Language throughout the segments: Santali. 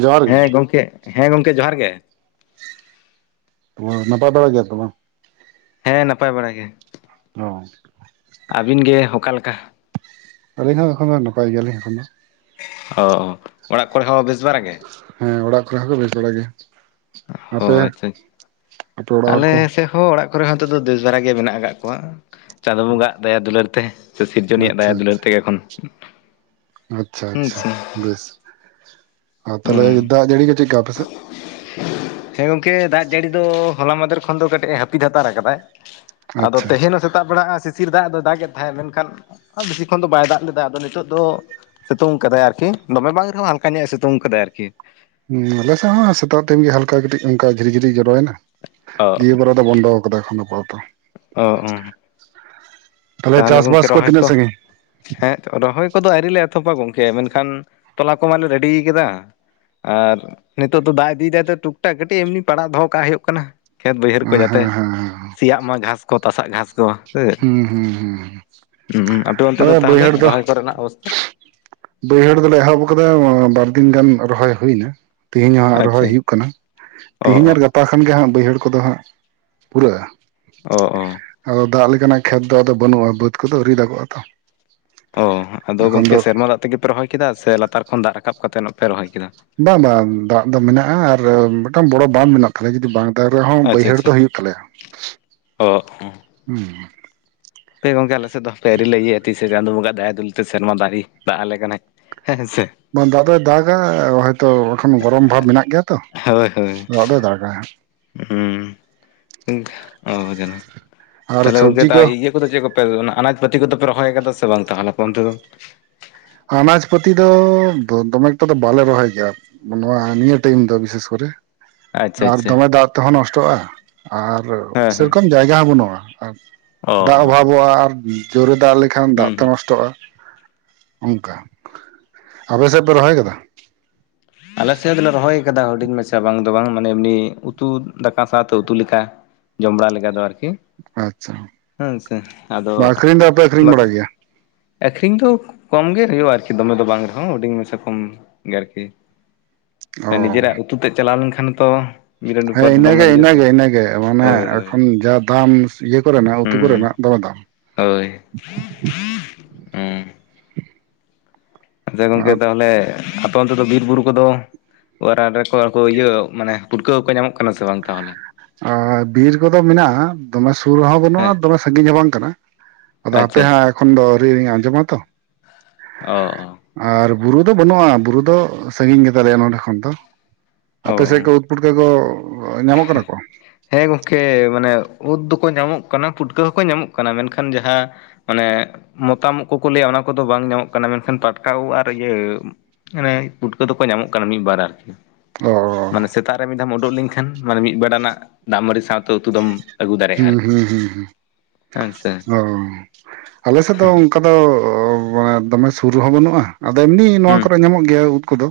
ᱡᱚᱦᱟᱨ ᱜᱮ ᱦᱮᱸ ᱜᱚᱝᱠᱮ ᱦᱮᱸ ᱜᱚᱝᱠᱮ ᱡᱚᱦᱟᱨ ᱜᱮ᱾ ᱦᱟᱹᱭ ᱱᱟᱯᱟᱭ ᱵᱟᱲᱟ ᱜᱮᱭᱟ ᱛᱚ ᱵᱟᱝ? ᱦᱮᱸ ᱱᱟᱯᱟᱭ ᱵᱟᱲᱟ ᱜᱮ᱾ ᱚ᱾ ᱟᱹᱵᱤᱱ ᱜᱮ ᱚᱠᱟᱞᱮᱠᱟ? ᱟᱞᱤᱧ ᱦᱚᱸ ᱮᱠᱷᱚᱱ ᱫᱚ ᱱᱟᱯᱟᱭ ᱜᱮᱭᱟᱞᱤᱧ ᱮᱠᱦᱚᱱ ᱫᱚ᱾ ᱚ ᱚᱲᱟᱜ ᱠᱚᱨᱮ ᱦᱚᱸ ᱵᱮᱥ ᱵᱟᱨᱜ ᱜᱮ? ᱦᱮᱸ ᱚᱲᱟᱜ ᱠᱚᱨᱮ ᱦᱚᱸ ᱠᱚ ᱵᱮᱥ ᱵᱟᱲᱟ ᱜᱮᱭᱟ, ᱟᱯᱮ ᱚ ᱟᱪᱪᱷᱟ ᱟᱪᱪᱷᱟ᱾ ᱟᱯᱮ ᱚᱲᱟᱜ ᱦᱚᱲᱟᱜ ᱦᱚᱲ ᱟᱞᱮ ᱠᱚ? ᱥᱮᱫ ᱦᱚᱸ ᱚᱲᱟᱜ ᱠᱚᱨᱮ ᱦᱚᱸ ᱱᱮᱛᱚᱜ ᱫᱚ ᱵᱮᱥ ᱫᱷᱟᱨᱟ ᱜᱮ ᱢᱮᱱᱟᱜ ᱟᱠᱟᱫ ᱠᱚᱣᱟ ᱪᱟᱸᱫᱚ ᱵᱚᱱᱜᱟ ᱦᱟᱜ ᱫᱟᱭᱟ ᱫᱩᱞᱟᱹᱲ ᱛᱮ᱾ ᱥᱮ ᱥᱤᱨᱡᱚᱱᱤᱭᱟ ᱦᱟᱜ ᱫᱟᱭᱟ ᱟᱪᱪᱷᱟ ᱫᱩᱞᱟᱹᱲ ᱟᱪᱪᱷᱟ ᱛᱮᱜᱮ ᱮᱠᱷᱚᱱ᱾ ᱟᱪᱪᱷᱟ ᱦᱩᱸ ᱟᱪᱪᱷᱟ ᱥᱮ ᱵᱮᱥ, ᱟ ᱦᱩᱸ ᱛᱟᱦᱚᱞᱮ ᱫᱟᱜ ᱡᱟᱲᱤ ᱠᱚ ᱪᱮᱫᱞᱮᱠᱟ ᱟᱯᱮᱥᱮᱫ? [inaudible] ᱦᱮᱸ ᱜᱚᱝᱠᱮ ᱫᱟᱜ ᱡᱟᱹᱲᱤ ᱫᱚ ᱦᱚᱞᱟ ᱢᱟᱫᱷᱮᱨ ᱠᱷᱚᱱ ᱫᱚ ᱠᱟᱹᱴᱤᱡ ᱮ ᱦᱟᱹᱯᱤᱫ ᱦᱟᱛᱟᱨ ᱟᱠᱟᱫᱟᱭ᱾ ᱟᱫᱚ ᱟᱪᱪᱷᱟ ᱛᱮᱦᱮᱧ ᱦᱚᱸ ᱥᱮᱛᱟᱜ ᱵᱮᱲᱟ ᱥᱤᱥᱤᱨ ᱫᱟᱜ ᱫᱚ ᱫᱟᱜ ᱮᱫ ᱛᱟᱦᱮᱸᱫ ᱢᱮᱱ ᱠᱷᱟᱱᱼᱼ ᱵᱮᱥᱤ ᱠᱷᱚᱱ ᱫᱚ ᱵᱟᱭ ᱫᱟᱜ ᱞᱮᱫᱟ ᱟᱫᱚ ᱱᱤᱛᱚᱜ ᱫᱚᱼᱼ ᱥᱤᱛᱩᱝ ᱠᱟᱫᱟᱭ ᱟᱨᱠᱤ ᱫᱚᱢᱮ ᱵᱟᱝ ᱨᱮᱦᱚᱸ ᱦᱟᱞᱠᱟ ᱧᱚᱜ ᱮ ᱥᱤᱛᱩᱝ ᱠᱟᱫᱟᱭ ᱟᱨᱠᱤᱼᱼ ᱦᱮᱸ ᱟᱞᱮᱥᱮᱫ ᱦᱚᱸ ᱥᱮᱛᱟᱜ ᱴᱤᱢ ᱜᱮ ᱦᱟᱞᱠᱟ ᱠᱟᱹᱴᱤᱡ ᱚᱱᱠᱟ ᱡᱷᱤᱨᱤ ᱡᱷᱤᱨᱤ ᱡᱚᱨᱚᱭᱮᱱᱟ ᱚ ᱫᱤᱭᱮᱵᱟᱨᱼᱼ ᱵᱚᱱᱫᱚ ᱠᱟᱫᱟ ᱮᱠᱷᱚᱱ ᱫᱚ ᱟᱯᱟ ᱛᱚᱛᱚ ᱚ ᱚ ᱛᱟᱦᱚᱞᱮ ᱪᱟᱥ ᱵᱟᱥ ᱠᱚ ᱛᱤᱱᱟᱹᱜ ᱥᱟᱜᱤᱧ? ᱦᱮᱸ ᱨᱚᱦᱚᱭ ᱠᱚᱫᱚ ᱟᱣᱨᱤᱞᱮ ᱮᱛᱚᱦᱚᱵᱟ ᱜᱚᱝᱠᱮ ᱢᱮᱱᱠᱷᱟᱱ ᱛᱚᱞᱟ ᱠᱚᱢᱟᱞᱮ ᱨᱮᱰᱤᱭ ᱠᱮᱫᱟ᱾ ᱟᱨ ᱱᱤᱛᱚᱜ ᱫᱚ ᱫᱟᱜ ᱤᱫᱤ ᱫᱟᱭ ᱫᱚ ᱴᱩᱠᱴᱟᱠ ᱠᱟᱹᱴᱤᱡ ᱮᱢᱱᱤ ᱯᱟᱲᱟᱜ ᱫᱚᱦᱚ ᱠᱟᱜ ᱦᱩᱭᱩᱜ ᱠᱟᱱᱟ᱾ ᱠᱷᱮᱛ ᱵᱟᱹᱭᱦᱟᱹᱲ ᱠᱚ ᱡᱟᱛᱮ ᱦᱮᱸ ᱦᱮᱸ ᱦᱮᱸ ᱥᱮᱭᱟᱜ ᱢᱟ ᱜᱷᱟᱥ ᱠᱚ ᱛᱟᱥᱟᱜ ᱜᱷᱟᱥ ᱠᱚᱼᱼ ᱦᱮᱸ ᱦᱮᱸ ᱦᱮᱸ ᱦᱮᱸ ᱦ ᱟᱯᱮ ᱚᱱᱛᱮ ᱫᱚ ᱛᱟᱦᱚᱞᱮ ᱨᱚᱦᱚᱭ ᱠᱚᱨᱮᱱᱟᱜ ᱚᱵᱚᱥᱛᱷᱟ? ᱵᱟᱹᱭᱦᱟᱹᱲ ᱫᱚᱞᱮ ᱮᱦᱚᱵ ᱟᱠᱟᱫᱟ ᱵᱟᱨᱫᱤᱱ ᱜᱟᱱ ᱨᱚᱦᱚᱭ ᱦᱩᱭ ᱮᱱᱟ᱾ ᱛᱦᱤᱧ ᱦᱚᱸ ᱟᱨ ᱨᱚᱦᱚᱭ ᱟᱪᱪᱷᱟ ᱦᱩᱭᱩᱜ ᱠᱟᱱᱟ ᱚ ᱛᱮᱦᱮᱧ ᱚ ᱟᱨ ᱜᱟᱯᱼᱼ ᱟ ᱠᱷᱟᱱ ᱜᱮ ᱦᱟᱸᱜ ᱵᱟᱹᱭᱦᱟᱹᱲ ᱠᱚᱫᱚ ᱦᱟᱸᱜ ᱯᱩᱨᱟᱹᱜᱼᱟ᱾ ᱚ ᱚ ᱟᱫᱚ ᱫᱟᱜ ᱞᱮᱠᱟᱱᱟᱜ ᱠᱷᱮᱛ ᱫᱚ ᱟᱫᱚ ᱵᱟᱹᱱᱩᱜᱼᱟ ᱵᱟᱹᱫ ᱠᱚᱫᱚ ᱟᱣᱨᱤ ᱫᱟᱜᱚᱜᱼᱟ ᱛᱚᱼᱼ ᱚ ᱟᱫᱚ ᱜᱚᱝᱠᱮ ᱥᱮᱨᱢᱟ ᱫᱟᱜ ᱛᱮᱜᱮᱯᱮ ᱨᱚᱦᱚᱭ ᱠᱮᱫᱟ ᱥᱮ ᱞᱟᱛᱟᱨ ᱠᱷᱚᱱ ᱫᱟᱜ ᱨᱟᱠᱟᱵ ᱠᱟᱛᱮ ᱯᱮ ᱨᱚᱦᱚᱭ ᱠᱮᱫᱟ᱾ ᱵᱟᱝ ᱵᱟᱝ ᱫᱟᱜ ᱫᱚ ᱢᱮᱱᱟᱜᱼᱟ ᱟᱨ ᱢᱤᱫᱴᱟᱝ ᱵᱚᱲᱚ ᱵᱟᱸᱫ ᱢᱮᱱᱟᱜ ᱛᱟᱞᱮᱭᱟ ᱡᱩᱫᱤ ᱵᱟᱝᱼᱼ ᱫᱟᱨᱮ ᱨᱮᱦᱚᱸ ᱟᱪᱪᱷᱟ ᱵᱟᱹᱭᱦᱟᱹᱲ ᱟᱪᱪᱷᱟ ᱫᱚ ᱦᱩᱭᱩᱜ ᱛᱟᱞᱮᱭᱟ ᱦᱩᱼᱼ ᱚ ᱦᱟᱯᱮ ᱜᱚᱢᱠᱮ ᱟᱞᱮ ᱫᱚ ᱦᱟᱯᱮ ᱟᱣᱨᱤ ᱞᱮᱹᱤᱭᱟᱹᱭᱟ ᱛᱤᱥ ᱥᱮ ᱪᱟᱸᱫᱚ ᱵᱚᱸᱜᱟ ᱫᱟᱭᱟ ᱫᱩᱞᱟᱹᱲᱼᱼ ᱥᱮᱨᱢᱟ ᱡᱟᱲᱤ ᱫᱟᱜ ᱟᱞᱮ ᱠᱟᱱᱟᱭ ᱦᱮᱸ ᱥᱮ᱾ ᱵᱟᱝ ᱫᱟᱜᱫᱚᱭ ᱫᱟᱜᱟ ᱦᱚᱭ ᱛᱚ ᱮᱠᱷᱚᱱ ᱜᱚᱨᱚᱢ ᱵᱷᱟᱵᱽ ᱢᱮᱱᱟᱜ ᱜᱮᱭᱟ ᱛᱚ ᱦᱳᱭ ᱦᱳᱭ ᱫᱟᱜ ᱫᱚᱭ ᱫᱟᱜ ᱜᱮᱭᱟ ᱦᱟᱸᱜᱼᱼ ᱦᱩᱸ ᱚ ᱡᱮᱱᱚ ᱟᱨ ᱛᱟᱦᱞᱮ ᱜᱚᱢᱠᱮ ᱥᱚᱵᱽᱡᱤ ᱛ ᱠᱚ ᱤᱭᱟᱹᱼᱼ ᱟ ᱫᱚ ᱪᱮᱫ ᱠᱚᱯᱮ ᱚᱱᱟ ᱟᱱᱟᱡ ᱯᱟᱹᱛᱤ ᱠᱚᱫᱚ ᱯᱮ ᱨᱚᱦᱚᱭ ᱟᱠᱟᱫᱟ ᱥᱮ ᱵᱟᱝ ᱛᱟᱦᱞᱮᱸᱞᱟᱠᱚ ᱚᱱᱛᱮ ᱫᱚ? ᱟᱱᱟᱡᱽ ᱯᱟᱹᱛᱤ ᱫᱚ ᱫᱚᱢᱮ ᱮᱠᱴᱟ ᱫᱚ ᱵᱟᱞᱮ ᱨᱚᱦᱚᱭ ᱜᱮᱭᱟ᱾ ᱱᱚᱣᱟ ᱱᱤᱭᱟᱹ ᱴᱟᱭᱤᱢ ᱫᱚ ᱵᱤᱥᱮᱥ ᱠᱚᱨᱮ᱾ ᱟᱪᱪᱷᱟ ᱟᱨ ᱟᱪᱪᱷᱟ ᱫᱚᱢᱮ ᱫᱟᱜ ᱛᱮᱦᱚᱸ ᱱᱚᱥᱴᱚᱜᱼᱟ ᱟᱨ ᱦᱮᱸ ᱦᱮᱸ ᱥᱮᱨᱚᱠᱚᱢ ᱡᱟᱭᱜᱟ ᱦᱚᱸ ᱵᱟᱹᱱᱩᱜᱼᱟ ᱟᱨ ᱚ ᱫᱟᱜ ᱚ ᱚᱵᱷᱟᱵᱚᱜᱼᱟ ᱟᱨ ᱡᱳᱨᱮ ᱫᱟᱜ ᱞᱮᱠᱷᱟᱱ ᱫᱟᱜ ᱦᱩᱸ ᱛᱮ ᱦᱩᱸ ᱱᱚᱥᱴᱚᱜᱼᱟ᱾ ᱚᱱᱠᱟ ᱟᱯᱮ ᱥᱮᱫ ᱯᱮ ᱨᱚᱦᱚᱭ ᱠᱮᱫᱟ? ᱟᱞᱮ ᱥᱮᱫ ᱫᱚᱞᱮ ᱨᱚᱦᱚᱭ ᱟᱠᱟᱫᱟ ᱦᱩᱰᱤᱧ ᱢᱟᱪᱷᱟ ᱵᱟᱝ ᱫᱚ ᱵᱟᱝ ᱢᱟᱱᱮ ᱮᱢᱱᱤ ᱩᱛᱩ ᱫᱟᱠᱟ ᱥᱟᱶᱛᱮ ᱩᱛᱩ ᱞᱮᱠᱟ᱾ ᱡᱚᱢ ᱵᱟᱲᱟ ᱞᱮᱠᱟ ᱫᱚ ᱟᱨᱠᱤ᱾ ᱟᱪᱪᱷᱟ ᱦᱮᱸ ᱥᱮ ᱟᱫᱚ ᱵᱟᱝ ᱟᱠᱷᱨᱤᱧ ᱫᱚᱯᱮ ᱟᱠᱷᱨᱤᱧ ᱵᱟᱲᱟ ᱜᱮᱭᱟ? ᱟᱠᱷᱨᱤᱧ ᱫᱚ ᱠᱚᱢ ᱜᱮ ᱦᱩᱭᱩᱜᱼᱟ ᱟᱨᱠᱤ ᱫᱚᱢᱮ ᱫᱚ ᱵᱟᱝ ᱨᱮᱦᱚᱸ ᱦᱩᱰᱤᱧ ᱢᱮᱥᱮ ᱠᱚᱢ ᱜᱮ ᱟᱨᱠᱤ᱾ ᱚ ᱱᱤᱡᱮᱨᱟᱜ ᱩᱛᱩ ᱛᱮᱜ ᱪᱟᱞᱟᱣ ᱞᱮᱱ ᱠᱷᱟᱱ ᱛᱚᱼᱼ ᱦᱮᱸ ᱤᱱᱟᱹᱜᱮ ᱤᱱᱟᱹᱜᱮ ᱤᱱᱟᱹᱜᱮ ᱢᱟᱱᱮ ᱦᱳᱭ ᱦᱳᱭ ᱮᱠᱷᱚᱱ ᱡᱟ ᱫᱟᱢᱼᱼ ᱤᱭᱟᱹ ᱠᱚᱨᱮᱱᱟᱜ ᱩᱛᱩ ᱠᱚᱨᱮᱱᱟᱜ ᱫᱚᱢᱮ ᱫᱟᱢ᱾ ᱦᱳᱭᱼᱼ ᱟᱪᱪᱷᱟ ᱜᱚᱝᱠᱮ ᱟᱨ ᱛᱟᱦᱚᱞᱮ ᱟᱯᱮ ᱚᱱᱛᱮ ᱫᱚ ᱵᱤᱨ ᱵᱩᱨᱩ ᱠᱚᱫᱚᱼᱼ ᱚᱟᱨᱟᱱ ᱨᱮᱠᱚ ᱤᱭᱟᱹ ᱢᱟᱱᱮ ᱯᱩᱴᱠᱟᱹᱠᱚᱠᱚ ᱧᱟᱢᱚᱜ ᱠᱟᱱᱟ ᱥᱮ ᱵᱟᱝ ᱛᱟᱦᱚᱞᱮ? ᱟᱨ ᱵᱤᱨ ᱠᱚᱫᱚ ᱢᱮᱱᱟᱜ-ᱟ ᱫᱚᱢᱮ ᱥᱩᱨ ᱨᱮᱦᱚᱸ ᱵᱟᱹᱱᱩᱜᱼᱟ ᱦᱮᱸ ᱫᱚᱢᱮ ᱥᱟᱺᱜᱤᱧ ᱦᱚᱸ ᱵᱟᱝ ᱠᱟᱱᱟ᱾ ᱟᱫᱚ ᱟᱯᱮ ᱟᱪᱪᱷᱟ ᱟᱪᱪᱷᱟ ᱦᱟᱸᱜ ᱮᱠᱷᱚᱱ ᱫᱚ ᱟᱹᱶᱨᱤ ᱞᱤᱧ ᱟᱸᱡᱚᱢᱟᱛᱚ᱾ ᱚ ᱚ ᱟᱨ ᱵᱩᱨᱩ ᱫᱚ ᱵᱟᱹᱱᱩᱜ-ᱟ ᱵᱩᱨᱩ ᱫᱚ ᱥᱟᱹᱜᱤᱧ ᱜᱮᱛᱟᱞᱮᱭᱟ ᱱᱚᱰᱮ ᱠᱷᱚᱱ ᱫᱚ ᱚ ᱚ ᱟᱯᱮ ᱥᱮᱫ ᱠᱚ ᱯᱩᱴᱠᱟᱹ ᱠᱚ ᱧᱟᱢᱚᱜ ᱠᱟᱱᱟ ᱠᱚ? ᱦᱮᱸ ᱜᱚᱢᱠᱮ ᱢᱟᱱᱮ ᱩᱫ ᱫᱚᱠᱚ ᱧᱟᱢᱚᱜ ᱠᱟᱱᱟ ᱯᱩᱴᱠᱟᱹ ᱦᱚᱸᱠᱚ ᱧᱟᱢᱚᱜ ᱠᱟᱱᱟ ᱢᱮᱱᱠᱷᱟᱱ ᱡᱟᱦᱟᱸᱼᱼ ᱢᱟᱱᱮ ᱢᱚᱛᱟᱢ ᱩᱜ ᱠᱚᱠᱚ ᱞᱟᱹᱭᱟ ᱚᱱᱟ ᱠᱚᱫᱚ ᱵᱟᱝ ᱧᱟᱢᱚᱜ ᱠᱟᱱᱟ ᱢᱮᱱᱠᱷᱟᱱ ᱯᱟᱴᱠᱟ ᱩᱫᱽ ᱟᱨ ᱤᱭᱟᱹ ᱢᱟᱱᱮ ᱯᱩᱴᱠᱟᱹ ᱫᱚᱠᱚ ᱧᱟᱢᱚᱜ ᱠᱟᱱᱟ ᱢᱤᱫ-ᱵᱟᱨ ᱟᱨᱠᱤ᱾ ᱚ ᱢᱟᱱᱮ ᱥᱮᱛᱟᱜ ᱨᱮ ᱢᱤᱫ ᱫᱷᱟᱣᱮᱢ ᱩᱰᱩᱠ ᱞᱮᱱᱠᱷᱟᱱ ᱢᱟᱱᱮ ᱢᱤᱫ ᱵᱮᱲᱟᱱᱟᱜ ᱫᱟᱜᱢᱟᱹᱰᱤ ᱥᱟᱶᱛᱮ ᱩᱛᱩ ᱫᱚᱢ ᱟᱹᱜᱩ ᱦᱩᱸ ᱫᱟᱲᱮᱭᱟᱜᱼᱟ ᱟᱨᱠᱤ ᱦᱩᱸ ᱦᱩᱸ ᱦᱮᱸ ᱥᱮ ᱚ᱾ ᱟᱞᱮ ᱥᱮᱫ ᱫᱚ ᱚᱝ ᱠᱟ ᱫᱚ ᱫᱚᱢᱮ ᱥᱩᱨ ᱨᱮᱦᱚᱸ ᱵᱟᱹᱱᱩᱜ-ᱟ ᱟᱫᱚ ᱮᱢᱱᱤ ᱱᱚᱣᱟ ᱦᱩᱸ ᱠᱚᱨᱮ ᱧᱟᱢᱚᱜ ᱜᱮᱭᱟ ᱩᱫᱽ ᱠᱚᱫᱚ᱾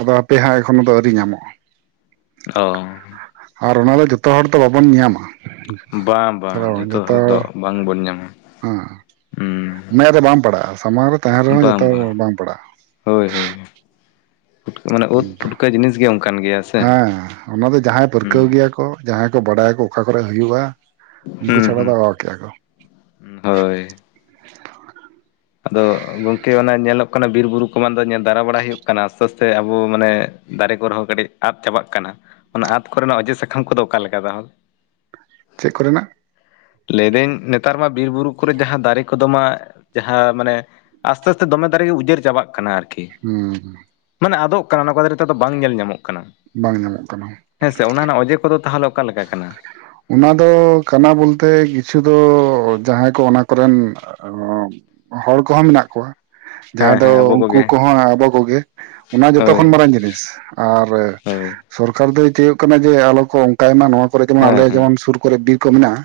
ᱟᱫᱚ ᱦᱟᱯᱮ ᱦᱟᱸᱜ ᱮᱠᱷᱚᱱᱳ ᱫᱚ ᱟᱹᱣᱨᱤ ᱧᱟᱢᱚᱜ-ᱟ᱾ ᱚ᱾ ᱟᱨ ᱚᱱᱟ ᱫᱚ ᱡᱚᱛᱚ ᱦᱚᱲ ᱫᱚ ᱵᱟᱵᱚᱱ ᱧᱟᱢᱟ᱾ ᱵᱟᱝ ᱵᱟᱝ ᱟᱫᱚ ᱡᱷᱚᱛᱚ ᱡᱚᱛᱚ ᱦᱚᱲ ᱫᱚ ᱵᱟᱝᱵᱚᱱ ᱧᱟᱢᱟ᱾ ᱦᱮᱸ᱾ ᱦᱩᱸ᱾ ᱢᱮᱫ ᱨᱮ ᱵᱟᱝ ᱯᱟᱲᱟᱜ-ᱟ᱾ ᱥᱟᱢᱟᱝ ᱨᱮ ᱛᱟᱦᱮᱸᱱ ᱨᱮᱦᱚᱸ ᱡᱚᱛᱚ ᱵᱟᱝ ᱯᱟᱲᱟᱜ-ᱟ᱾ ᱦᱳᱭ ᱦᱳᱭ ᱯᱩᱴᱠᱟᱹ ᱢᱟᱱᱮ ᱩᱫᱽ ᱚᱱᱠᱟ ᱯᱷᱩᱴᱠᱟᱹ ᱡᱤᱱᱤᱥ ᱜᱮ ᱚᱱᱠᱟᱱ ᱜᱮᱭᱟ ᱥᱮ᱾ ᱦᱮᱸ ᱚᱱᱟ ᱫᱚ ᱡᱟᱦᱟᱸᱭ ᱯᱟᱹᱨᱠᱟᱹᱣ ᱦᱩᱸ ᱜᱮᱭᱟ ᱠᱚ ᱡᱟᱦᱟᱸᱭ ᱠᱚ ᱵᱟᱰᱟᱭᱟᱠᱚ ᱚᱠᱟ ᱠᱚᱨᱮ ᱦᱩᱭᱩᱜ-ᱟ ᱩᱱᱠᱩ ᱦᱩᱸ ᱪᱷᱟᱲᱟ ᱫᱚ ᱦᱩᱸ ᱚᱦᱚ ᱠᱮᱭᱟ ᱠᱚ᱾ ᱦᱳᱭ᱾ ᱟᱫᱚ ᱜᱚᱢᱠᱮ ᱚᱱᱟ ᱧᱮᱞᱚᱜ ᱠᱟᱱᱟ ᱵᱤᱨ ᱵᱩᱨᱩ ᱠᱚᱢᱟ ᱫᱚ ᱧᱮᱞ ᱫᱟᱨᱟ ᱵᱟᱲᱟᱭ ᱦᱩᱭᱩᱜ ᱠᱟᱱᱟ ᱟᱥᱛᱮ ᱟᱥᱛᱮ ᱟᱵᱚ ᱢᱟᱱᱮ ᱫᱟᱨᱮ ᱠᱚᱨᱮ ᱦᱚᱸ ᱠᱟᱹᱴᱤᱡ ᱟᱫ ᱪᱟᱵᱟᱜ ᱠᱟᱱᱟ᱾ ᱚᱱᱟ ᱟᱫ ᱠᱚᱨᱮᱱᱟᱜ ᱚᱡᱮ ᱥᱟᱠᱟᱢ ᱠᱚᱫᱚ ᱚᱠᱟ ᱞᱮᱠᱟ ᱛᱟᱦᱚᱞᱮ? ᱪᱮᱜ ᱠᱚᱨᱮᱱᱟᱜ᱾ ᱞᱟᱹᱭᱫᱟᱹᱧ ᱱᱮᱛᱟᱨ ᱢᱟ ᱵᱤᱨᱵᱩᱨᱩ ᱠᱚᱨᱮ ᱡᱟᱦᱟᱸ ᱫᱟᱨᱮ ᱠᱚᱫᱚ ᱢᱟ ᱡᱟᱦᱟᱸ ᱢᱟᱱᱮ ᱟᱥᱛᱮ ᱟᱥᱛᱮ ᱫᱚᱢᱮ ᱫᱟᱨᱮ ᱜᱮ ᱩᱡᱟᱹᱨ ᱪᱟᱵᱟᱜ ᱠᱟᱱᱟ ᱟᱨᱠᱤ᱾ ᱦᱩᱸ ᱦᱩᱸ᱾ ᱢᱟᱱᱮ ᱟᱫᱚᱜ ᱠᱟᱱᱟ ᱚᱱᱟ ᱠᱚ ᱫᱟᱨᱮ ᱛᱮᱫᱚ ᱵᱟᱝ ᱧᱮᱞ ᱧᱟᱢᱚᱜ ᱠᱟᱱᱟ᱾ ᱵᱟᱝ ᱧᱟᱢᱚᱜ ᱠᱟᱱᱟ᱾ ᱦᱮᱸ ᱥᱮ ᱚᱱᱟ ᱨᱮᱱᱟᱜ ᱚᱡᱮ ᱠᱚᱫᱚ ᱛᱟᱦᱚᱞᱮ ᱚᱠᱟ ᱞᱮᱠᱟ ᱠᱟᱱᱟ? ᱚᱱᱟ ᱫᱚ ᱠᱟᱱᱟ ᱵᱚᱞᱛᱮ ᱠᱤᱪᱷᱩ ᱫᱚ ᱡᱟᱦᱟᱸᱭ ᱠᱚ ᱚᱱᱟ ᱠᱚᱨᱮᱱ ᱦᱚᱲ ᱠᱚᱦᱚᱸ ᱢᱮᱱᱟᱜ ᱠᱚᱣᱟ ᱦᱮᱸ ᱡᱟᱦᱟᱸᱭ ᱫᱚ ᱦᱮᱸ ᱟᱵᱚ ᱩᱱᱠᱩ ᱠᱚᱜᱮ ᱠᱚᱦᱚᱸ ᱟᱵᱚ ᱠᱚᱜᱮ ᱚᱱᱟ ᱡᱚᱛᱚ ᱦᱳᱭ ᱠᱷᱚᱱ ᱢᱟᱨᱟᱝ ᱡᱤᱱᱤᱥ ᱟᱨ ᱦᱳᱭ ᱥᱚᱨᱠᱟᱨ ᱫᱚᱭ ᱪᱟᱹᱭᱚᱜ ᱠᱟᱱᱟ ᱡᱮ ᱟᱞᱚ ᱠᱚ ᱚᱱᱠᱟᱭ ᱢᱟ᱾ ᱱᱚᱣᱟ ᱠᱚᱨᱮ ᱡᱮᱢᱚᱱ ᱦᱮᱸ ᱟᱞᱮᱭᱟ ᱦᱮᱸ ᱡᱮᱢᱚᱱ ᱥᱩᱨ ᱠᱚᱨᱮ ᱵᱤᱨ ᱠᱚ ᱢᱮᱱᱟᱜ-ᱟ᱾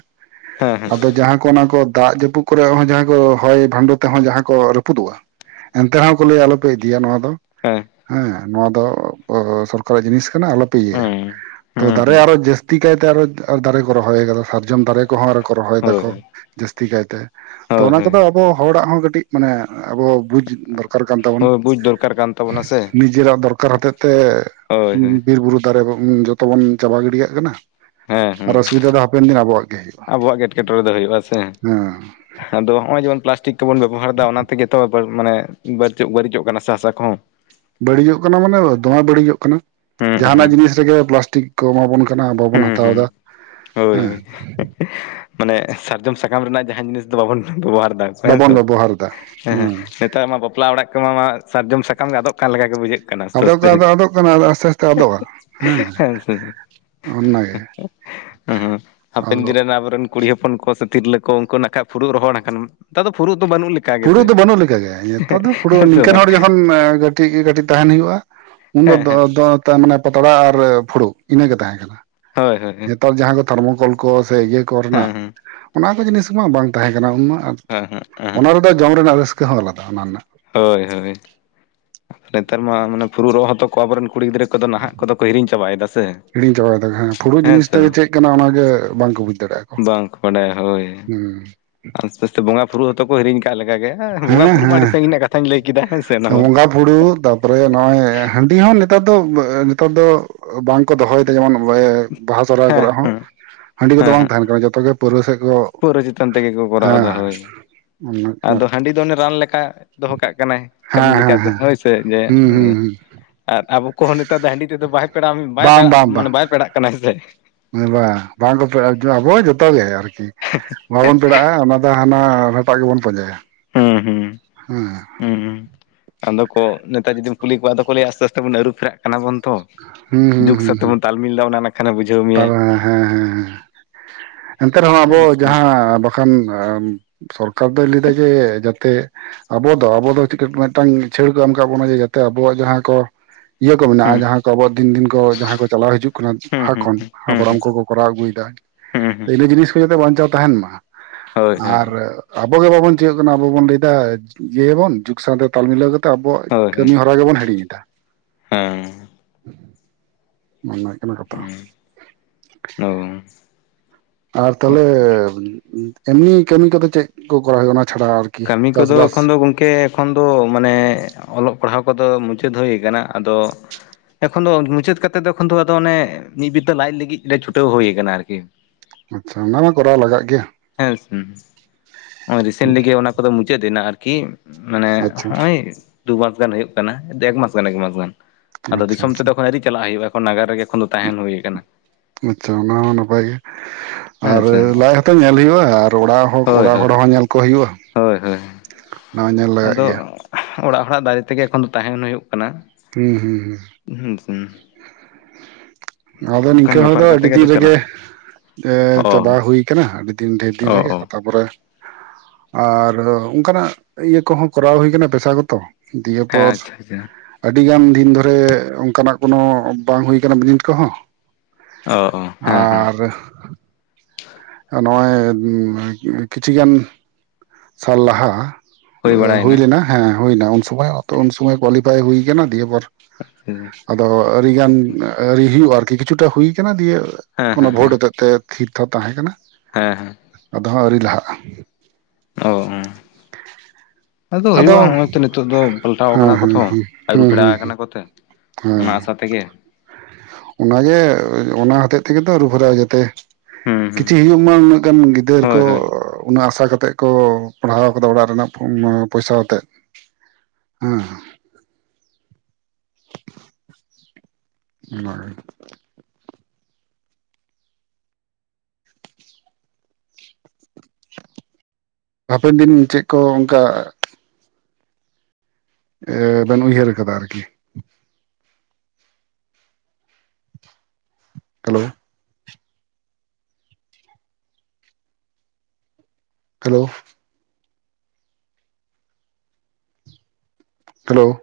ᱦᱮᱸ ᱦᱮᱸ ᱟᱫᱚ ᱡᱟᱦᱟᱸ ᱠᱚ ᱚᱱᱟ ᱠᱚ ᱫᱟᱜ ᱡᱟᱹᱯᱩᱫ ᱠᱚᱨᱮᱜ ᱦᱚᱸ ᱡᱟᱦᱟᱸ ᱠᱚ ᱦᱚᱭ ᱵᱷᱟᱱᱰᱚ ᱛᱮᱦᱚᱸ ᱡᱟᱦᱟᱸ ᱠᱚ ᱨᱟᱹᱯᱩᱫᱚᱜ-ᱟ ᱮᱱᱛᱮ ᱨᱮᱦᱚᱸ ᱠᱚ ᱞᱟᱹᱭᱟ ᱟᱞᱚᱯᱮ ᱤᱫᱤᱭᱟ ᱱᱚᱣᱟ ᱫᱚ᱾ ᱦᱮᱸ᱾ ᱦᱮᱸ ᱱᱚᱣᱟ ᱫᱚ ᱥᱚᱨᱠᱟᱨᱟᱜ ᱡᱤᱱᱤᱥ ᱠᱟᱱᱟ ᱟᱞᱚᱯᱮ ᱤᱭᱟᱹᱭᱟ ᱦᱩᱸ ᱛᱚ ᱦᱩᱸ ᱫᱟᱨᱮ ᱦᱩᱸ ᱟᱨᱚ ᱛᱤ ᱠᱟᱭᱛᱮ ᱟᱨᱚ ᱟᱨ ᱫᱟᱨᱮ ᱠᱚ ᱨᱚᱦᱚᱭ ᱠᱟᱫᱟ᱾ ᱥᱟᱨᱡᱚᱢ ᱫᱟᱨᱮ ᱠᱚᱦᱚᱸ ᱟᱨᱚ ᱠᱚ ᱨᱚᱦᱚᱭ ᱦᱳᱭ ᱫᱟᱠᱚ ᱦᱳᱭ ᱡᱟᱹᱥᱛᱤ ᱠᱟᱭᱛᱮ ᱛᱚ ᱦᱳᱭ ᱚᱱᱟ ᱦᱳᱭ ᱠᱚᱫᱚ ᱟᱵᱚ ᱦᱚᱲᱟᱜ ᱦᱚᱸ ᱠᱟᱹᱴᱤᱡ ᱢᱟᱱᱮ ᱟᱵᱚ ᱵᱩᱡᱽ ᱫᱚᱨ ᱠᱟᱨ ᱠᱟᱱ ᱛᱟᱵᱚᱱᱟ ᱦᱳᱭ ᱵᱩᱡᱽ ᱫᱚᱨᱠᱟᱨ ᱠᱟᱱ ᱛᱟᱵᱚᱱᱟ ᱥᱮ ᱱᱤᱡᱮᱨᱟᱜ ᱫᱚᱨᱠᱟᱨ ᱦᱚᱛᱮᱡ ᱛᱮ ᱦᱳᱭ ᱦᱳᱭ ᱵᱤᱨ ᱵᱩᱨᱩ ᱫᱟᱨᱮ ᱡᱚᱛᱚ ᱵᱚᱱ ᱪᱟᱵᱟ ᱜᱤᱰᱤᱠᱟᱜ ᱠᱟᱱᱟ ᱦᱮᱸ ᱟᱨ ᱦᱮᱸ ᱚᱥᱩᱵᱤᱫᱟ ᱫᱚ ᱦᱟᱯᱮᱱ ᱫᱤᱱ ᱟᱵᱚᱣᱟᱜ ᱜᱮ ᱦᱩᱭᱩᱜ-ᱟ᱾ ᱟᱵᱚᱣᱟᱜ ᱜᱮ ᱮᱴᱠᱮᱴᱚᱬᱮ ᱫᱚ ᱦᱩᱭᱩᱜ-ᱟ ᱥᱮ᱾ ᱟᱫᱚ ᱦᱚᱸᱜ-ᱚᱭ ᱡᱮᱢᱚᱱ ᱯᱞᱟᱥᱴᱤᱠ ᱠᱚᱵᱚᱱ ᱵᱮᱵᱚᱦᱟᱨ ᱮᱫᱟ ᱚᱱᱟ ᱛᱮᱜᱮ ᱛᱚ ᱢᱟᱱᱮ ᱵᱟᱹᱨᱤᱪᱚᱜ ᱵᱟᱹᱨᱤᱪᱚᱜ ᱠᱟᱱᱟ ᱥᱮ ᱦᱟᱥᱟ ᱠᱚᱦᱚᱸ᱾ ᱵᱟᱹᱲᱤᱡᱚᱜ ᱠᱟᱱᱟ ᱢᱟᱱᱮ ᱫᱚᱢᱮ ᱵᱟᱹᱲᱤᱡᱚᱜ ᱠᱟᱱᱟ ᱦᱩᱸ ᱡᱟᱦᱟᱱᱟᱜ ᱦᱩᱸ ᱡᱤᱱᱤᱥ ᱨᱮᱜᱮ ᱯᱞᱟᱥᱴᱤᱠ ᱠᱚ ᱮᱢᱟᱵᱚᱱ ᱠᱟᱱᱟ ᱟᱵᱚᱵᱚᱱ ᱦᱩᱸ ᱦᱩᱸ ᱦᱟᱛᱟᱣᱫᱟ ᱦᱳᱭ ᱦᱮᱸ᱾ ᱦᱳᱭ ᱢᱟᱱᱮ ᱥᱟᱨᱡᱚᱢ ᱥᱟᱠᱟᱢ ᱨᱮᱱᱟᱜ ᱡᱟᱦᱟᱸᱱ ᱡᱤᱱᱤᱥ ᱫᱚ ᱵᱟᱵᱚᱱ ᱵᱮᱵᱚᱦᱟᱨ ᱫᱟ᱾ ᱦᱮᱸ ᱛᱚ᱾ ᱵᱟᱵᱚᱱ ᱵᱮᱵᱚᱦᱟᱨ ᱮᱫᱟ ᱦᱮᱸ ᱦᱮᱸ ᱱᱮᱛᱟᱨ ᱢᱟ ᱵᱟᱯᱞᱟ ᱚᱲᱟᱜ ᱠᱚᱢᱟ ᱢᱥ ᱥᱟᱨᱡᱚᱢ ᱥᱟᱠᱟᱢ ᱜᱮ ᱟᱫᱚᱜ ᱠᱟᱱ ᱞᱮᱠᱟ ᱜᱮ ᱵᱩᱡᱷᱟᱹᱜ ᱠᱟᱱᱟ ᱟᱥᱛᱮ ᱟᱫᱚᱜ ᱟᱥᱛᱮ ᱠᱟᱱᱟ ᱫᱚ ᱟᱫᱚᱜ ᱠᱟᱱᱟ ᱟᱥᱛᱮ ᱟᱥᱛᱮ ᱟᱫᱚᱜᱼᱟ ᱦᱮᱸ [inaudible] ᱦᱮᱸᱥᱮ ᱾ ᱚᱱᱟᱜᱮ [inaudible] ᱦᱩᱸ ᱦᱟᱯᱮᱱ ᱫᱤᱱ ᱟᱫᱚ ᱨᱮᱱᱟᱜ ᱟᱵᱚᱨᱮᱱ ᱠᱩᱲᱤ ᱦᱚᱯᱚᱱ ᱠᱚ ᱥᱮ ᱛᱤᱨᱞᱟᱹ ᱠᱚ ᱩᱱᱠᱩ ᱱᱟᱜ ᱠᱷᱟᱱ ᱯᱷᱩᱲᱩᱜ ᱨᱚᱦᱚᱲ ᱟᱠᱟᱱ, ᱱᱮᱛᱟᱨ ᱫᱚ ᱯᱷᱩᱲᱩᱜ ᱫᱚ ᱵᱟᱹᱱᱩᱜ ᱞᱮᱠᱟ ᱾ ᱯᱷᱩᱲᱩᱜ ᱫᱚ ᱵᱟᱹᱱᱩᱜ ᱞᱮᱠᱟᱜᱮ ᱱᱤᱛᱚᱜ ᱫᱚ ᱯᱷᱩᱲᱩᱜ ᱥᱮ ᱱᱤᱝᱠᱟᱹᱱ ᱵᱟᱝ ᱦᱚᱲ ᱡᱚᱠᱷᱚᱱ ᱠᱟᱹᱴᱤᱡ ᱠᱟᱹᱴᱤᱡ ᱛᱟᱦᱮᱱ ᱦᱩᱭᱩᱜ-ᱟ ᱩᱱ ᱫᱚ ᱦᱮᱸ ᱫᱚ ᱦᱮᱸ ᱫᱚ ᱢᱟᱱᱮ ᱯᱟᱛᱲᱟ ᱟᱨ ᱯᱷᱩᱲᱩᱜ ᱤᱱᱟᱹᱜᱮ ᱛᱟᱦᱮᱸ ᱠᱟᱱᱟ ᱦᱳᱭ ᱦᱳᱭ ᱾ ᱦᱮᱸ ᱱᱮᱛᱟᱨ ᱡᱟᱦᱟᱸ ᱠᱚ ᱛᱷᱚᱨᱢᱳᱠᱳᱞ ᱠᱚ ᱥᱮ ᱤᱭᱟᱹ ᱠᱚᱨᱮᱱᱟᱜ ᱦᱮᱸ [inaudible] ᱚᱱᱟ ᱠᱚ ᱡᱤᱱᱤᱥ ᱢᱟ ᱵᱟᱝ ᱛᱟᱦᱮᱸ ᱠᱟᱱᱟ ᱩᱱᱢᱟ ᱦᱮᱸ ᱦᱮᱸ [unintelligible] ᱫᱚ ᱡᱚᱢ ᱨᱮᱱᱟᱜ ᱨᱟᱹᱥᱠᱟᱹ ᱦᱚᱸ ᱟᱞᱟᱫᱟ ᱚᱱᱟ ᱨᱮᱱᱟᱜ ᱾ ᱦᱳᱭ ᱦᱳᱭ ᱾ [inaudible] ᱱᱮᱛᱟᱨ ᱢᱟ ᱢᱟᱱᱮ ᱯᱷᱩᱲᱩᱜ ᱨᱚᱜ ᱦᱚᱸᱛᱚ ᱠᱚ ᱟᱵᱚ ᱨᱮᱱ ᱠᱩᱲᱤ ᱜᱤᱫᱽᱨᱟᱹ ᱠᱚᱫᱚ ᱱᱟᱦᱟᱜ ᱠᱚᱫᱚ ᱠᱚ ᱦᱤᱲᱤᱧ ᱪᱟᱵᱟᱭ ᱮᱫᱟ ᱥᱮ ᱾ ᱦᱤᱲᱤᱧ ᱪᱟᱵᱟᱭ ᱮᱫᱟᱠᱚ ᱦᱮᱸ, ᱯᱷᱩᱲᱩᱜ ᱡᱤᱱᱤᱥ ᱫᱚ ᱪᱮᱫ ᱠᱟᱱᱟ ᱚᱱᱟᱜᱮ ᱵᱟᱝᱠᱚ ᱵᱩᱡ ᱫᱟᱲᱮᱭᱟᱜ-ᱟ ᱠᱚ ᱾ ᱵᱟᱝᱠᱚ ᱵᱟᱰᱟᱭᱟ ᱦᱳᱭ ᱾ ᱦᱩᱸ ᱾ ᱟᱥᱛᱮ ᱟᱥᱛᱮ ᱵᱚᱸᱜᱟ ᱯᱷᱩᱲᱩᱜ ᱦᱚᱸᱛᱚ ᱠᱚ ᱦᱤᱨᱤᱧ ᱠᱟᱜ ᱞᱮᱠᱟ ᱜᱮ ᱾ ᱵᱚᱸᱜᱟ ᱦᱮᱸ ᱯᱷᱩᱲᱩᱜ ᱢᱟ ᱟᱹᱰᱤ ᱦᱮᱸ ᱥᱟᱹᱜᱤᱧ ᱨᱮᱱᱟᱜ ᱠᱟᱛᱷᱟᱧ ᱞᱟᱹᱭ ᱠᱮᱫᱟ ᱾ ᱵᱚᱸᱜᱟ ᱯᱷᱩᱲᱩᱜ, ᱛᱟᱨᱯᱚᱨᱮ ᱱᱚᱜ-ᱚᱭ ᱦᱟᱺᱰᱤ ᱦᱚᱸ ᱱᱮᱛᱟᱨ ᱫᱚ ᱱᱮᱛᱟᱨ ᱫᱚ ᱵᱟᱝᱠᱚ ᱫᱚᱦᱚᱭ ᱮᱫᱟ ᱡᱮᱢᱚᱱ ᱵᱟᱦᱟ ᱥᱚᱨᱦᱟᱭ ᱦᱮᱸ ᱠᱚᱨᱮ ᱦᱚᱸ ᱦᱮᱸ ᱾ ᱦᱟᱺᱰᱤ ᱠᱚᱫᱚ ᱵᱟᱝ ᱦᱮᱸ ᱛᱟᱦᱮᱱ ᱠᱟᱱᱟ ᱾ ᱡᱚᱛᱚ ᱜᱮ ᱯᱟᱹᱣᱨᱟᱹ ᱥᱮᱫ ᱠᱚ ᱯᱟᱹᱣᱨᱟᱹ ᱪᱮᱛᱟᱱ ᱛᱮᱜᱮ ᱠᱚ ᱠᱚᱨᱟᱣ ᱦᱮᱸ ᱮᱫᱟ ᱦᱳᱭ ᱾ [inaudible] ᱦᱮᱸ ᱟᱫᱚ ᱦᱟᱺᱰᱤ ᱫᱚ ᱚᱱᱮ ᱨᱟᱱ ᱞᱮᱠᱟ ᱫᱚᱦᱚ ᱠᱟᱜ ᱠᱟᱱᱟᱭ ᱠᱟᱹᱢᱤ ᱦᱮᱸ ᱞᱮᱠᱟ ᱞᱮᱠᱟᱛᱮ ᱦᱮᱸ ᱦᱳᱭ ᱥᱮ ᱡᱮ ᱦᱩᱸ ᱦᱩᱸ ᱦᱩᱸ [inaudible] ᱟᱨ ᱟᱵᱚ ᱠᱚᱦᱚᱸ ᱱᱮᱛᱟᱨ ᱫᱚ ᱦᱟᱺᱰᱤ ᱛᱮᱫᱚ ᱵᱟᱭ ᱯᱮᱲᱟᱜ ᱵᱟᱝ ᱠᱟᱱᱟ ᱵᱟᱝ ᱢᱟᱱᱮ ᱵᱟᱭ ᱯᱮᱲᱟᱜ ᱠᱟᱱᱟ ᱦᱮᱸ ᱥᱮ ᱾ ᱵᱟᱝ ᱵᱟᱝ ᱠᱚ ᱯᱮᱲᱟᱜ ᱚᱪᱩ, ᱟᱵᱚ ᱦᱚᱸ ᱡᱚᱛᱚᱜ ᱜᱮ ᱟᱨᱠᱤ ᱾ ᱵᱟᱵᱚᱱ ᱯᱮᱲᱟᱜ-ᱟ ᱚᱱᱟ ᱫᱚ ᱦᱟᱱᱟ ᱦᱟᱴᱟᱜ ᱜᱮᱵᱚᱱ ᱯᱟᱸᱡᱟᱭᱟ ᱦᱩᱸ ᱦᱩᱸ [inaudible] ᱦᱮᱸ ᱾ ᱦᱩᱸ ᱦᱩᱸ ᱾ [inaudible] ᱟᱫᱚ ᱠᱚ ᱱᱮᱛᱟᱨ ᱡᱩᱫᱤᱢ ᱠᱩᱞᱤ ᱠᱚᱣᱟ ᱟᱫᱚ ᱠᱚ ᱞᱟᱹᱭᱟ ᱟᱥᱛᱮ ᱟᱥᱛᱮ ᱵᱚᱱ ᱟᱹᱨᱩ ᱯᱷᱮᱨᱟᱜ ᱠᱟᱱᱟ ᱵᱚᱱ ᱾ ᱦᱩᱸ ᱦᱩᱸ ᱦᱩᱸ ᱚᱱᱟ ᱱᱟᱠᱷᱟᱱᱮ ᱾ ᱵᱩᱡᱷᱟᱹᱣ [inaudible] ᱦᱮᱸ ᱢᱮᱭᱟᱭ ᱦᱮᱸ ᱦᱮᱸ ᱾ ᱮᱱᱛᱮ ᱨᱮᱦᱚᱸ ᱦᱮᱸ ᱟᱵᱚ ᱡᱟᱦᱟᱸ ᱵᱟᱠᱷᱟᱱ ᱥᱚᱨᱠᱟᱨ ᱫᱚᱭ ᱞᱟᱹᱭ ᱮᱫᱟ ᱡᱮ ᱡᱟᱛᱮ ᱟᱵᱚ ᱫᱚ ᱟᱵᱚ ᱫᱚ ᱪᱤᱠᱟ ᱢᱤᱫᱴᱟᱝ ᱪᱷᱟᱹᱲ ᱠᱚ ᱮᱢ ᱠᱟᱜ ᱵᱚᱱᱟ ᱡᱮ ᱡᱟᱛᱮ ᱟᱵᱚᱣᱟᱜ ᱡᱟᱦᱟᱸ ᱠᱚ ᱤᱭᱟᱹ ᱠᱚ ᱢᱮᱱᱟᱜ-ᱟ ᱡᱟᱦᱟᱸ ᱠᱚ ᱟᱵᱚᱣᱟᱜ ᱫᱤᱱ ᱫᱤᱱ ᱠᱚ ᱡᱟᱦᱟᱸ ᱠᱚ ᱪᱟᱞᱟᱣ ᱦᱤᱡᱩᱜ ᱠᱟᱱᱟ ᱦᱮᱸ ᱦᱩᱸ ᱞᱟᱦᱟ ᱦᱩᱸ ᱦᱩᱸ ᱠᱷᱚᱱ ᱦᱩᱸ ᱦᱟᱯᱲᱟᱢ ᱦᱩᱸ ᱠᱚ ᱠᱚᱨᱟᱣ ᱟᱹᱜᱩᱭ ᱮᱫᱟ ᱦᱩᱸ ᱦᱩᱸ ᱾ [inaudible] ᱤᱱᱟᱹ ᱡᱤᱱᱤᱥ ᱠᱚ ᱡᱟᱛᱮ ᱵᱟᱧᱪᱟᱣ ᱛᱟᱦᱮᱱ ᱢᱟ ᱦᱳᱭ ᱦᱳᱭ ᱟᱨ ᱟᱵᱚ ᱜᱮ ᱵᱟᱵᱚᱱ ᱪᱤᱠᱟᱹᱜ ᱠᱟᱱᱟ, ᱟᱵᱚ ᱵᱚᱱ ᱞᱟᱹᱭ ᱮᱫᱟ ᱤᱭᱟᱹᱭᱟᱵᱚᱱ ᱡᱩᱜᱽ ᱥᱟᱶᱛᱮ ᱛᱟᱞ ᱢᱤᱞᱟᱹᱣ ᱠᱟ ᱟᱵᱚᱣᱟᱜ ᱠᱟᱹᱢᱤ ᱦᱚᱨᱟ ᱜᱮᱵᱚᱱ ᱦᱤᱲᱤᱧ ᱮᱫᱟ ᱾ ᱦᱮᱸᱻ ᱚᱱᱟ ᱦᱩᱭᱩᱜ ᱠᱟᱱᱟ ᱠᱟᱛᱷᱟ ᱾ [unintelligible] ᱟᱨ ᱛᱟᱦᱚᱞᱮᱻ ᱮᱢᱱᱤ ᱠᱟᱹᱢᱤ ᱠᱚᱫᱚ ᱪᱮᱫ ᱠᱚ ᱠᱚᱨᱟᱣ ᱦᱩᱭᱩᱜ-ᱟ ᱚᱱᱟ ᱪᱷᱟᱲᱟ? ᱟᱨᱠᱤ ᱠᱟᱹᱢᱤ ᱠᱚᱫᱚ ᱮᱠᱷᱚᱱ ᱪᱟᱥᱵᱟᱥ ᱫᱚ ᱜᱚᱢ ᱠᱮ ᱮᱠᱷᱚᱱ ᱫᱚ ᱢᱟᱱᱮ ᱚᱞᱚᱜ ᱯᱟᱲᱦᱟᱣ ᱠᱚᱫᱚ ᱢᱩᱪᱟᱹᱫ ᱦᱩᱭ ᱟᱠᱟᱱᱟ ᱾ ᱟᱫᱚ ᱮᱠᱷᱚᱱ ᱫᱚ ᱢᱩᱪᱟᱹᱫ ᱠᱟᱛᱮᱫ ᱫᱚ ᱚᱱᱮ ᱢᱤᱫᱵᱤᱛᱟᱹ ᱞᱟᱡ ᱞᱟᱹᱜᱤᱫ ᱛᱮ ᱪᱷᱩᱴᱟᱹᱣ ᱦᱩᱭ ᱟᱠᱟᱱᱟ ᱟᱨᱠᱤ ᱾ ᱟᱪᱪᱷᱟ ᱚᱱᱟ ᱢᱟ ᱠᱚᱨᱟᱣ ᱞᱟᱜᱟᱜ ᱜᱮᱭᱟ [inaudible] ᱦᱮᱸ ᱨᱤᱥᱮᱱᱴᱞᱤᱜ ᱜᱮ ᱚᱱᱟ ᱠᱚᱫᱚ ᱢᱩᱪᱟᱹᱫ ᱮᱱᱟ ᱟᱨᱠᱤ ᱢᱟᱱᱮ ᱟᱪᱪᱷᱟ ᱱᱚᱜ-ᱚᱭ ᱫᱩ ᱢᱟᱥ ᱜᱟᱱ ᱦᱩᱭᱩᱜ ᱠᱟᱱᱟ ᱮᱠᱢᱟᱥ ᱜᱟᱱ ᱮᱠᱢᱟᱥ ᱜᱟᱱ ᱟᱫᱚ ᱟᱪᱪᱷᱟ ᱫᱤᱥᱚᱢ ᱛᱮᱫᱚ ᱟᱪᱪᱷᱟ ᱮᱠᱷᱚᱱ ᱟᱨᱤ ᱪᱟᱞᱟᱜ ᱦᱩᱭᱩᱜ-ᱟ ᱾ ᱱᱟᱜᱟᱨ ᱨᱮᱜᱮ ᱮᱠᱷᱚᱱ ᱫᱚ ᱛᱟᱦᱮᱱ ᱦᱩᱭ ᱟᱠᱟᱱᱟ ᱾ ᱟᱪᱪᱷᱟ ᱚᱱᱟ ᱦᱚᱸ ᱱᱟᱯᱟᱭ ᱜᱮ ᱾ ᱦᱮᱸ ᱟᱨ ᱥᱮ ᱞᱟᱡ ᱦᱚᱸᱛᱚ ᱧᱮᱞ ᱦᱩᱭᱩᱜ-ᱟ ᱟᱨ ᱚᱲᱟᱜ ᱦᱳᱭ ᱚᱲᱟᱜ ᱦᱳᱭ ᱦᱚᱲ ᱦᱚᱸ ᱧᱮᱞ ᱠᱚ ᱦᱩᱭᱩᱜ-ᱟ ᱾ ᱦᱳᱭ ᱟᱫᱚ ᱜᱮᱭᱟ ᱚᱲᱟᱜ ᱦᱚᱲᱟᱜ ᱫᱟᱨᱮ ᱛᱮᱜᱮ ᱮᱠᱷᱚᱱ ᱫᱚ ᱛᱟᱦᱮᱱ ᱦᱩᱭᱩᱜ ᱠᱟᱱᱟ᱾ ᱦᱩᱸ ᱦᱩᱸ ᱦᱩᱸ ᱦᱮᱸ ᱟᱫᱚ ᱚᱱᱠᱟᱱ ᱱᱤᱝᱠᱟᱹ ᱦᱚᱲ ᱵᱮᱯᱟᱨ ᱫᱚ ᱠᱟᱛᱮ ᱟᱹᱰᱤ ᱜᱮ ᱫᱤᱱ ᱟᱫᱚ ᱨᱮᱜᱮᱼᱼ ᱪᱟᱞᱟᱜ ᱚ ᱪᱟᱵᱟ ᱦᱩᱭ ᱟᱠᱟᱱᱟ ᱟᱹᱰᱤ ᱫᱤᱱ ᱰᱷᱮᱨ ᱚ ᱫᱤᱱ ᱨᱮᱜᱮ ᱚ ᱛᱟ ᱯᱚᱨᱮᱼᱼ ᱟᱨ ᱚᱱᱠᱟᱱᱟᱜ ᱤᱭᱟᱹ ᱠᱚᱦᱚᱸ ᱠᱚᱨᱟᱣ ᱦᱩᱭᱠᱟᱱᱟ ᱯᱮᱥᱟ ᱜᱚᱛᱚ᱾ ᱫᱤᱭᱮ ᱦᱮᱸ ᱯᱚᱨᱼᱼ ᱟᱪᱪᱷᱟ ᱟᱪᱪᱷᱟ᱾ ᱟᱹᱰᱤ ᱜᱟᱱ ᱫᱤᱱ ᱫᱷᱚᱨᱮ ᱚᱱᱠᱟᱱᱟᱜ ᱠᱳᱱᱳ ᱵᱟᱝ ᱦᱩᱭ ᱟᱠᱟᱱᱟ ᱵᱤᱱᱤᱰ ᱠᱚᱦᱚᱸ, ᱚ ᱚ ᱦᱮᱸ ᱦᱮᱸ ᱟᱨᱼᱼ ᱱᱚᱜᱼᱚᱭ ᱠᱤᱪᱷᱤ ᱜᱟᱱᱼᱼ ᱥᱟᱞ ᱞᱟᱦᱟ ᱦᱩᱭ ᱞᱮᱱᱟ᱾ ᱦᱮᱸ ᱦᱩᱭᱱᱟ ᱩᱱ ᱥᱚᱢᱚᱭ ᱩᱱ ᱥᱩᱢᱚᱭ ᱠᱳᱣᱟᱞᱤᱯᱷᱟᱭ ᱦᱩᱭᱠᱟᱱᱟ ᱫᱤᱭᱮ ᱯᱚᱨᱼᱼ ᱦᱮᱸ ᱟᱫᱚ ᱟᱹᱰᱤ ᱜᱟᱱ ᱟᱹᱣᱨᱤ ᱦᱩᱭᱩᱜᱼᱟ ᱟᱨᱠᱤ ᱠᱤᱪᱷᱩᱴᱟ ᱦᱩᱭ ᱟᱠᱟᱱᱟ ᱫᱤᱭᱮᱼᱼ ᱦᱮᱸ ᱚᱱᱟ ᱦᱮᱸ ᱵᱷᱳᱴ ᱦᱚᱛᱮᱫ ᱛᱮ ᱛᱷᱤᱨ ᱛᱷᱟᱨ ᱛᱟᱦᱮᱸ ᱠᱟᱱᱟ᱾ ᱦᱮᱸ ᱦᱮᱸ ᱟᱫᱚ ᱦᱟᱸᱜ ᱟᱹᱣᱨᱤ ᱞᱟᱦᱟᱜᱼᱟ᱾ ᱚᱻ ᱟᱫᱚ ᱦᱩᱭᱩᱜᱼᱟ ᱱᱚᱜᱼᱚᱭ ᱛᱚ ᱱᱤᱛᱳᱜ ᱫᱚ ᱯᱟᱞᱴᱟᱣ ᱦᱮᱸ ᱠᱟᱱᱟ ᱠᱚ ᱦᱮᱸ ᱛᱚ ᱦᱮᱸ ᱟᱹᱨᱩ ᱦᱩᱸ ᱯᱷᱮᱲᱟᱣ ᱦᱩᱸ ᱟᱠᱟᱱᱟ ᱠᱚᱛᱮ ᱚᱱᱟᱼᱼ ᱥᱟᱛᱮᱜᱮ ᱚᱱᱟ ᱜᱮ ᱚᱱᱟ ᱦᱚᱛᱮᱡ ᱛᱮᱜᱮ ᱛᱚ ᱟᱹᱨᱩ ᱯᱷᱮᱨᱟ ᱡᱟᱛᱮ ᱦᱩᱸ ᱦᱩᱸ ᱠᱤᱪᱷᱤ ᱦᱩᱭᱩᱜᱼᱼ [inaudible] ᱩᱱᱟᱹᱜ ᱜᱟᱱ ᱜᱤᱫᱟᱹᱨ ᱠᱚ ᱦᱳᱭ ᱦᱳᱭ ᱩᱱᱟᱹᱜ ᱟᱥᱟ ᱠᱟᱛᱮᱫ ᱠᱚ ᱯᱟᱲᱦᱟᱣ ᱟᱠᱟᱫᱟ ᱚᱲᱟᱜ ᱨᱮᱱᱟᱜ ᱯᱚᱭᱥᱟ ᱟᱛᱮᱫ᱾ ᱦᱩᱸᱼᱼ ᱚᱻ ᱦᱟᱯᱮᱱ ᱫᱤᱱ ᱪᱮᱫ ᱠᱚ ᱚᱱᱠᱟᱼᱼ ᱮ ᱵᱮᱱ ᱩᱭᱦᱟᱹᱨ ᱟᱠᱟᱫᱟ ᱟᱨᱠᱤ᱾ ᱦᱮᱞᱳ᱾ Hello hello